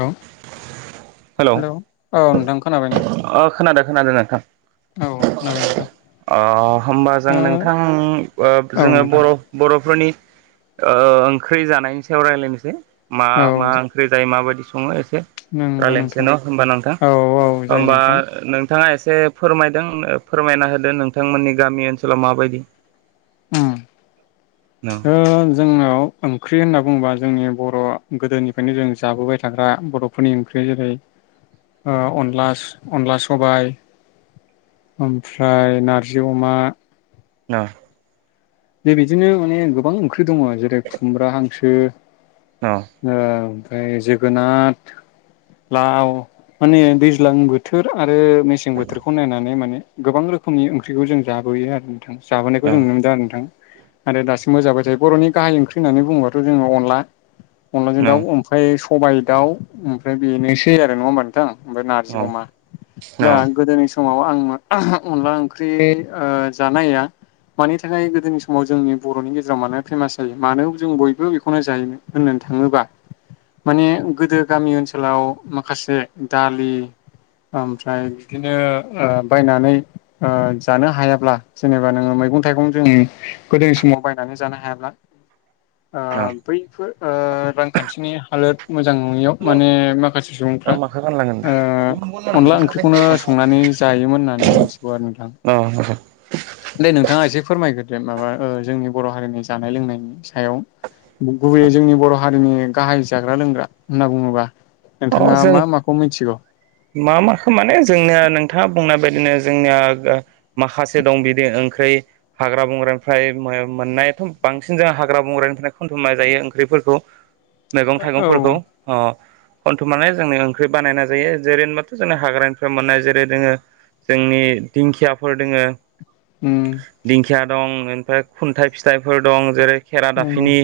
हेल hello हेल' औ नोंथां खोनाबायना? ओ खोनादों खोनादों नोंथां। औ होनाबाय नोंथां। होमबा जों ओ नोंथां औ जोङो नोंथां बर' बर'फोरनि ओंख्रि जानायनि सायाव रायजलायनोसै मा औ मा ओंख्रि जायो माबायदि सङो एसे। नंगौ रायज्लायनोसै नोंथां न' होमबा नोंथां औ औ जायो होमबा नोंथां नोंथाङा एसे फोरमायदों फोरमायना होदो नोंथांमोननि गामि ओनसोलाव माबायदि। न जोंनाव ओंख्रि होनना बुङोबा। जोंनि बर' गोदोनिफ्रायनो जों जाबोबाय थाग्रा बर'फोरनि ओंख्रि जेरै अनला अनला सबाइ ओमफ्राय नारजि अमा [inaudible] बे बिदिनो माने गोबां ओंख्रि दङ जेरै खुमब्रा हांसो। न ओ ओमफ्राय जोगोनार लाव माने दैज्लां बोथोर आरो मेसें बोथोरखौ नायनानै माने गोबां रोखोमनि ओंख्रिखौ जों जाबोयो आरो। जाबोनायखौ जों नुनो मोनदों आरो नोंथां आरो दासिमबो जाबाय थायो बर'नि गाहाय ओंख्रि होननानै बुङोबाथ' जोङो अनला। अनलाजों न दाउ ओमफ्राय सबायाइ दाउ ओमफ्राय बेनोसै आरो नङा होनोमबा नोंथां। ओमफ्राय नारजि न अमा। दा न गोदोनि समाव आं अनला ओंख्रि जानाया मानि थाखाय गोदोनि समाव समाव जोंनि बर'नि गेजेराव मानो फेमास जायो मानो जों बयबो बेखौनो जायो होननानै थाङोबा माने गोदो गामि ओनसोलाव माखासे दालि। ओमफ्राय बिदिनो बायनानै जानो हायाब्ला जेनेबा नोङो मैगं थाइगं जों गोदोनि समाव बायनानै जानो हायाब्ला न बैफोर रांखान्थिनि हालोद मोजां नङियाव माने माखासे आं सुबुंफ्रा माखौ गानलांगोन अनला ओंख्रिखौनो संनानै जायोमोन होननानै आं मिथिगौ आरो नोंथां। औ औ दे नोंथाङा एसे फोरमायग्रोदो माबा जोंनि बर' हारिनि जानाय लोंनायनि सायाव। गुबैयै जोंनि बर' हारिनि गाहाइ जाग्रा लोंग्रा होनना बुङोबा अ नोंथाङा जों मा माखौ मिथिगौ? मा माखो माने जोंनिया नोंथाङा बुंनाय बायदिनो जोंनिया माखासे दं बिदि ओंख्रि हाग्रा बंग्रानिफ्राय मोननायाथ' बांसिन जों हाग्रा बंग्रानि थाखाय खनथुमनाय जायो ओंख्रिफोरखौ [inaudible] मैगं औ थाइगंफोरखौ खनथुमनानै जोंनि ओंख्रि बानायना जायो जेरै होनबाथ' जोंनि हाग्रानिफ्राय मोननाय जेरै जोङो जोंनि दिंखियाफोर दोङो उम दिंखिया दं ओमफ्राय खुन्थाइ फिथाइफोर दं। जेरै नंगौ खेरादाफिनि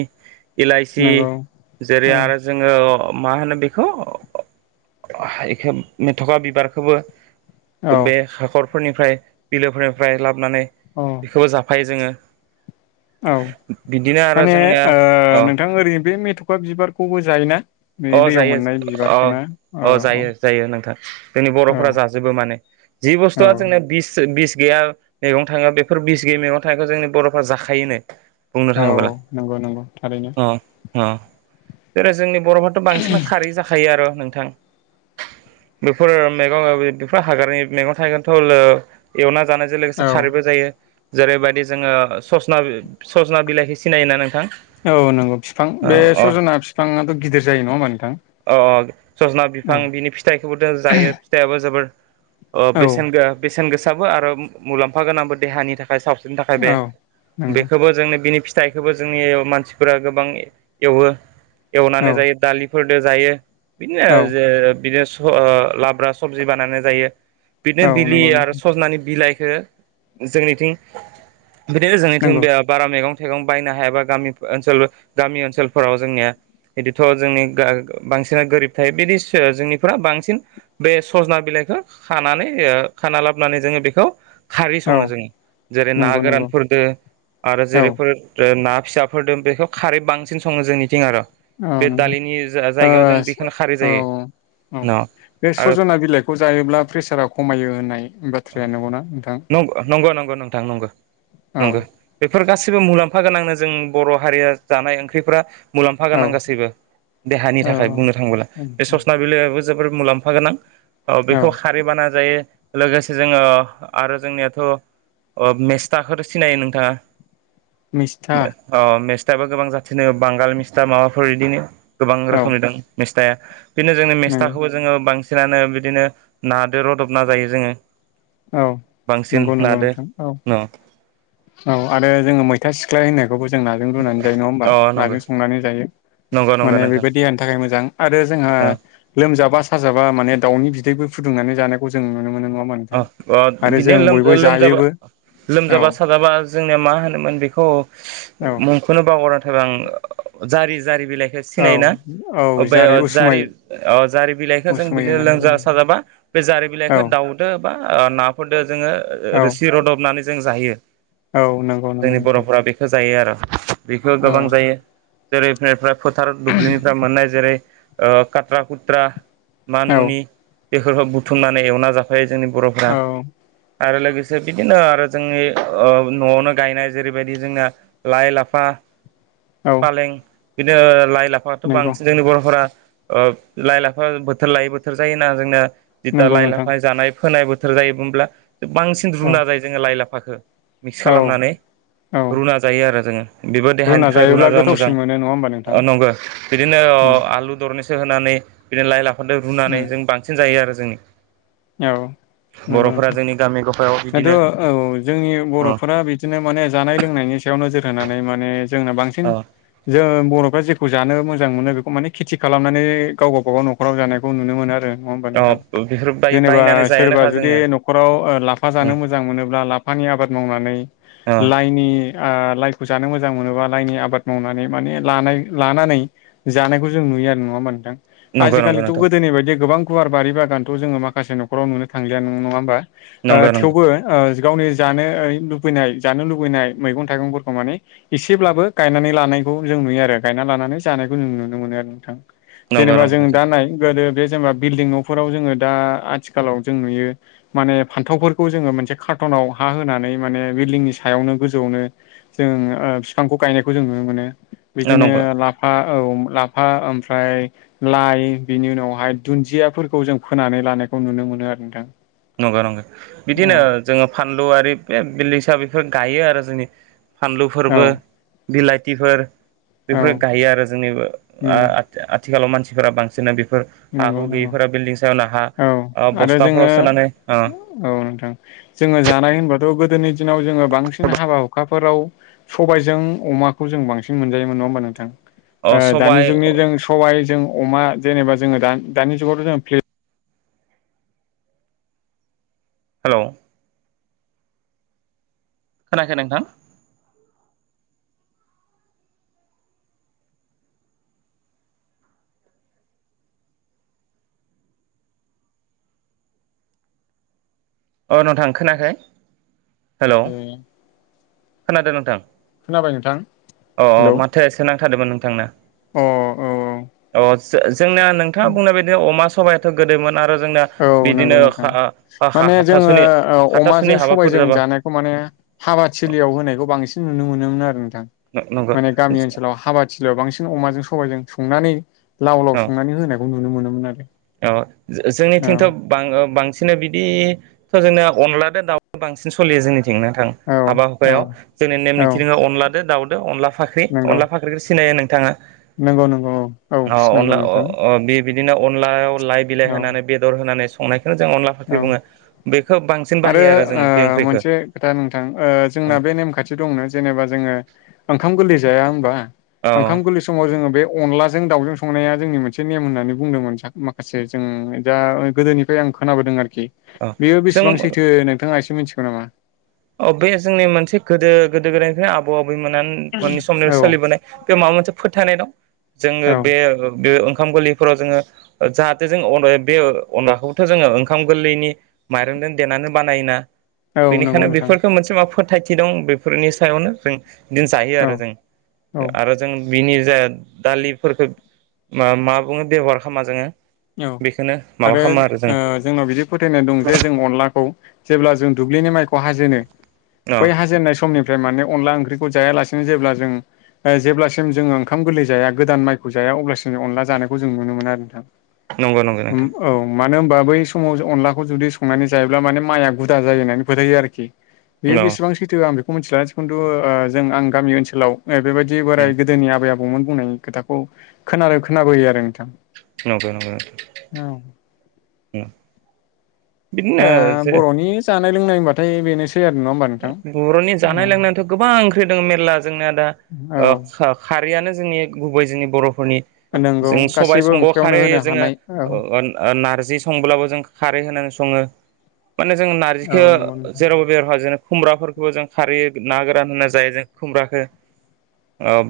इलाइसि नंगौ जेरै औ। आरो जोङो मा होनो बे खौ बेखौ मेथ'खा बिबारखौबो औ बे हाखर फोरनिफ्राय बिलोफोरनिफ्राय लाबोनानै औ बेखौबो जाफायो जोङो। औ। बिदिनो आरो माने जोंनिया अ नोंथां ओरैनो बे मेथ'खा बिबारखौबो जायोना? बे अ दैयाव जायो मोननाय अ बिबारखौ ना। औ अ औ जायो जायो नोंथां जोंनि औ बर'फोरा जाजोबो माने जि औ बुस्थुआ जोंना बिस बिस गैया मैगं थाङो बेफोर बिस गैयै मैगं थाङनायखौ जोंनि बर'फ्रा जाखायोनो बुंनो औ थाङोब्ला नंगौ नंगौ थारैनो अ अ जेरै जोंनि बर'फ्राथ' बांसिन खारै जाखायो आरो नोंथां। बेफोर मैगं बेफोर हागारनि मैगं थायगोनथ' एवना जानायजों लोगोसे औ खारैबो जायो। जेरैबायदि जोङो ससना सजना बिलाइख सिनायोना नोंथां? औ नंगौ बिफां अ बे अ सजना बिफाङाथ' गिदिर जायो नङा होमबा नोंथां। अ सजना औ बिफां बिनि फिथाइखौबो जायो फिथाइयाबो जोबोर औ से बेसेन गोसाबो आरो मुलाम्फा गोनांबो देहानि थाखाय साब नि थाखाय बे औ नंगौ बेखौबो जोंनि बिनिफि फिथाइखौबो जोंनि मानसिफोरा गोबां एवो एवनानै औ जायो दालिफोरजों जायो औ बिदिनो बिनो लाब्रा सबजि बानायनाय जायो बिदिनो औ बिलि नंगौ आरो नोंथां सजनानि बिलाइ बि जोंनिथिं बिदिनो जोंनिथिं नंगौ बारा मैगं थाइगं बायनो हायाबा गामि ओनसोल गामि ओनसोलफोराव जोंनिया बिदिथ' जोंनि बांसिनना गोरिब थायो बिदि जोंनिफोरा बांसिन बे सजना बिलाइखौ खानानै खाना लाबोनानै जोङो बेखौ खारि औ सङो जोङो जेरै ना नंगौ नंगौ गोरानफोरद़ आरो औ जेरैफोर ना फिसाफोरदों बेखौ खारै बांसिन सङो जोंनिथिं आरो औ बे नंगौ दालिनि ओ जायगायाव जों बेखौनो खारै औ जायो औ न बे आरो सजना बिलाइखौ जायोब्ला प्रेसारा खमायो होननाय बाथ्राया नंगौना नोंथां नंगौ नंगौ नंगौ नोंथां नंगौ औ नंगौ बे बेफोर गासिबो मुलाम्फा गोनांनो जों बर' हारिया जानाय ओंख्रिफोरा मुलाम्फा गोनां औ गासैबो देहानि औ थाखाय बुंनो थाङबोला बे ससना बिलाइआबो जोबोद मुलाम्फा गोनां औ बेखौ खारै बानायना जायो लोगोसे जोङो आरो जोंनियाथ' मेस्थाखौथ' सिनायो नोंथाङा मिस्था औ मेस्टाबो गोबां जाथिनो बांगाल मिस्टा माबाफोर बिदिनो गोबां औ रोखोमनि दं मेस्टा बिदिनो जोंनि नंगौ मेस्थाखौबो जोङो बांसिन बिसिनानो बिदिनो नादो रुदबना जायो जोङो औ बांसिन नंगौ नंगौ नादो नोंथां औ न औ आरो जोङो मैथा फिथा सिख्लाय होननायखौबो जों नाजों रुनानै जायो नङा होमबा अ नंगौ नाजों संनानै जायो नंगौ नंगौ माने नोंथां बेबायदि देहानि थाखाय मोजां आरो जोंहा ओ लोमजाबा साजाबा माने दाउनि बिदैबो फुदुंनानै जानायखौ जों नुनो मोनो नङामा अ नोंथां अ आरो बिनो जों बयबो लोमजाबा जायोबो औ लोमजाबा साजाबा जोंनिया मा होनोमोन बेखौ औ मुंख'नो बा बावगारनानै थाबा आं जारि जारि बिलाइखौ औ सिनायोना औ बे जारै उसुमै जारि जारि बिलाइखौ जों उसुमै बिदिनो होनानै लोंजा साजाबा बे जारि औ बिलाइखौ दाउ बा नाफोरजों जोङो औ रोसि रुदबनानै जों जायो औ नंगौ नंगौ जोंनि नोंथां बर'फोरा बेखौ जायो आरो बेखौ औ गोबां जायो जेरैफ्रा फोथार दुब्लिनिफ्राय मोननाय जेरै कट्रा खुथ्रा औ मानमुनि बेफोरखौ बुथुमनानै एवना जाफायो जोंनि बर'फोरा औ आरो लोगोसे बिदिनो आरो जोंनि न'आवनो गायनाय जेरैबायदि जोंना लाइ लाफा औ फालें बिदिनो लाइ लाफायाथ' नंगौ बांसिन जोंनि बर'फोरा लाइ लाफा बोथोर लायै बोथोर जायोना जोंना जिथा नंगौ लाइ नोंथां लाफा जानाय फोनाय बोथोर जायोमोबोला बांसिन औ रुना जायो जोङो लाइ लाफाखौ मिक्स औ खालामनानै औ रुना जायो आरो जोङो बेबो देहानि थाखाय जायोब्ला रुना जा मोजां गोथावसिन मोनो नङा होमबा नोंथां नंगौ बिदिनो उम आलु दरनिसो होनानै बिदिनो लाइ लाफजों रुनानै उम जों बांसिन जायो आरो जोंनि औ नंगौ बर'फोरा नोंथां जोंनि गामि गफा दाथ' औ जोंनि बर'फोरा बिदिनो माने जानाय लोंनायनि सायाव नोजोर होनानै माने जोंनो बांसिन अ जों बर'फ्रा खौ जानो मोजां मोनो बेखौ माने खेथि खालामनानै गाव गावबागाव न'खराव जानायखौ नुनो मोनो आरो नङा होमबा अ नोंथां बेफोर बाय जेनेबा बायनानै सोरबा जायानोखा जुदि जोंनिया न'खराव ओ लाफा उम जानो मोजां मोनोब्ला लाफानि आबाद मावनानै अ लाइनि आ आ लाइखौ जानो मोजां मोनोबा लाइनि आबाद मावनानै माने लानाय लानानै जानायखौ जों नुयो आ नङा होनबा नोंथां नंगौ नंगौ आजिखालिथ' नोंथां गोदोनि बायदि गोबां गुवार बारि बागानथ' जोङो माखासे नखराव नुनो थांलिया नङा होमबा ओ नंगौ नंगौ थेवबो ओज गावनिज जानो लुबैनाय जानो लुबैनाय मैगं थाइगंफोरखौ माने एसेब्लाबो गायनानै लानायखौ जों नुयो आरो गायना लानानै जानायखौ जों नुनो मोनो आरो नोंथां नंगौ जेनेबा नंगौ जों नोंथां दा नाय गोदो बे जेनेबा बिल्डिं न'फोराव जोङो दा आथिखालाव जों नुयो माने फान्थावफोरखौ जोङो मोनसे कार्टनाव हा होनानै माने बिल्डिंनि सा सायावनो गोजौआवनो जों बिफांखौ गायनायखौ जों नुनो मोनो बिदिनो नंगौ लाफा औ लाफा ओमफ्राय लाइ बिनि उनावहाय दुन्दियाफोरखौ जों फोनानै लानाय खौ नुनो मोनो आरो नोंथां नंगौ नंगौ औ बिदिनो जोङो फानलु आरि बे बिल हिसाबै फोर गायो आरो जोंनि औ फानलुफोरबो बिलाथिफोर औ बेफोरो गायो आरो जोंनि आ नंगौ आथिखालाव मानसिफोरा बांसिनानो बेफोर फोर हा नंगौ हु नंगौ गैयैफोरा बिल्डिं सायावनो हा औ ओ आरो बस्ताफोराव जोङो औ नोंथां जोङो जानाय होनबा थ' गोदोनि दिनाव जोङो बांसिन हाबा हुखाफोराव सबायजों अमाखौ जों बांसिन मोनजायोमोन नङा होमबा अ नोंथां दानि सबाय जुगनि जों सबायजों अमा जेनेबा जोङो दा दानि जुगावथ' जों प्ले हेलौ खोनायाखै नोंथां अ नोंथां खोनायाखै हेलौ खोनादों नोंथां खोनाबाय नोंथां अ हेलौ माथोआ एसे नांथादोंमोन नोंथांना अ औ औ जो जोंनिया नोंथाङा बुंनाय बायदिनो अमा सबायाथ' गोदोमोन आरो जोंना औ नंगौ बिदिनो नोंथां माने जोङो हाथासुनि हाथासुनि अमाजों हाबाफोर सबाइजों जाबा जानायखौ माने हाबा थिलियाव होनायखौ बांसिन नुनो मोनोमोन आरो थां नंगौ माने गामि ओनसोलाव हाबाथिलियाव बांसिन अमाजों सबायजों संनानै लाव औ लाव संनानै होनायखौ नुनो मोनोमोन आरो औ जो जोंनिथिंथ' बांसिन बिदि थ' जोंना अनला दाउ बांसिन सलियो जोंनि थिं नोंथां औ हाबा हुखायाव जोंनि नेम औ औ निथिङो अनला दो दाउदो अनला फाख्रि नंगौ अनला फाख्रिखौ सिनायो नोंथाङा नंगौ नंगौ औ औ अ सिनायगौ अनला नोंथां बे बिदिनो अनलायाव लाइ बिलाइ औ होनानै बेदर होनानै संनायखौ अनला औ फाख्रि बुङो बेखौ बांसिन आरो बाहायो जोङो बे ओ ओंख्रिखौ मोनसे खोथा नोंथां ओ जोंना बे नेम खाथि दंना जेनेबा जोङो ओंखाम गोरलै जाया होनबा औ ओंखाम गोरलै समाव जोङो बे अनलाजों दाउजों संनाया जोंनि मोनसे नेम होननानै बुंदोंमोन माखासे जों दा गोदोनिफ्राय आं खोनाबोदों आरोखि औ बेयो जों बेसेबां सैथो नोंथाङा एसे मिथिगौ नामा अ बे जोंनि मोनसे गोदो गोदो गोदायनिफ्राय आबौ आबैमोनानो मोननि समनिफ्राय औ सोलिबोनाय बे माबा मोनसे फोथायनाय दं जोङो औ बे बे ओंखाम गोरलैफोराव जोङो जाहाथे जों अ बे अनलाखौबोथ' जोङो ओंखाम गोरलैनि माइरं खोनो देनानै बानायोना औ नंगौ नोंथां बा फोथायथि दं बेफोरनि सायावनो जों बिदिनो जायो आरो औ जों औ आरो जों बिनि जाय दालिफोरखौ मा बुङो बेबहार खालामा जोङो औ बेखौनो माबा आरो खालामो जों ओ जोंनाव बिदि फोथायनाय दं जे जों अनलाखौ जेब्ला जों दुब्लिनि माइखौ हाजेनो औ बै हाजेननाय समनि ओमफ्राय माने अनला ओंख्रिखौ जायालासिनो जेब्ला जों जेब्लासिम जोङो ओंखाम गोरलै जाया गोदान माइखौ जाया अब्लासिम अनला जानायखौ जों नुनो मोन आरो नोंथां। नंगौ नंगौ उम नोंथां औ मानो होनबा बै समाव अनलाखौ जुदि संनानै जायोब्ला माने माइआ गुदा जायो होननानै फोथायो आरोखि बेयो औ बेसेबां सैथो आं बेखौ मिथिला खिन्थु जों आं गामि ओनसोलाव ए बेबायदि बोराय गोदोनि आबै आबौमोन बुंनायनि खोथाखौ खोनादों खोनाबोयो आरो नोंथां नंगौ औ ओम दा बर'नि जानाय लोंनाय होनबाथाय बेनोसै आरो नङा होमबा नोंथां बर'नि जानाय औ लोंनायथ' गोबां ओंख्रि दङ मेर्ला जोंनाया दा ओ औ खो खारैयानो जोंनि गुबै जोंनि बर'फोरनि नंगौ जों सबाय गासैबो समभाव ओंख्रियावनो खारै होनो होयो जोङो हानाय औ अ नारज जि संब्लाबो जों खारै होनानै सङो माने जों औ नारजिखौ नंगौ नोंथां जेरावबो बेर खुमब्राफोरखौबो जों खारहैयो ना गोरान होनना जायो जों खुमब्राखौ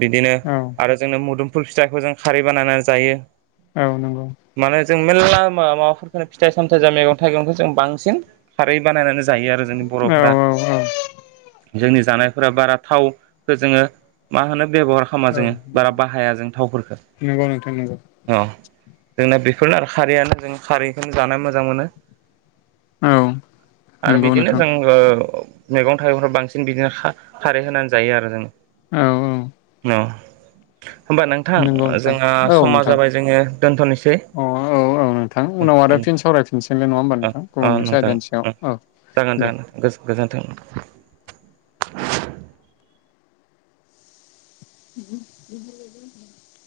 बिदिनो औ आरो जोंनो मुदुमफुल फिथाइखौ जों खारै बानायनानै जायो। औ नंगौ माने जों मेल्ला म माबाफोरखौनो फिथाइ सामथायाइ ज मैगं - थाइगंखौ जों बांसिन खारै बानायनानै जायो। आरो जोंनि औ बर'फोरा औ औ जोंनि जानायफोरा बारा थावखौ जोङो मा होनो बेब'हार खालामा औ जोङो बारा बाहाया जों थावफोरखौ नंगौ नोंथां नंगौ अ जोंना बेफोरनो आरो खारैयानो जों खारैखौनो जानो मोजां मोनो औ आरो नंगौ बिदिनो नोंथां जों ओ मैगं थाइगंफ्राव बांसिन बिदिनो खा खारै होनानै जायो आरो जों औ औ औ होनोमबा नोंथां नंगौ नोंथां जोंहा औ समा नोंथां जाबाय जोङो दोनथ'नोसै अ औ औ नोंथां ओ उनाव आरो फिन ओ सावरायफिनसिगोनलाय नङा होमबा नोंथां ओ गुबुन मोनसे नोंथां आयदानि सायाव औ जागोन दे जागोन गोज गोजोन्थों बेहगोन [unintelligible]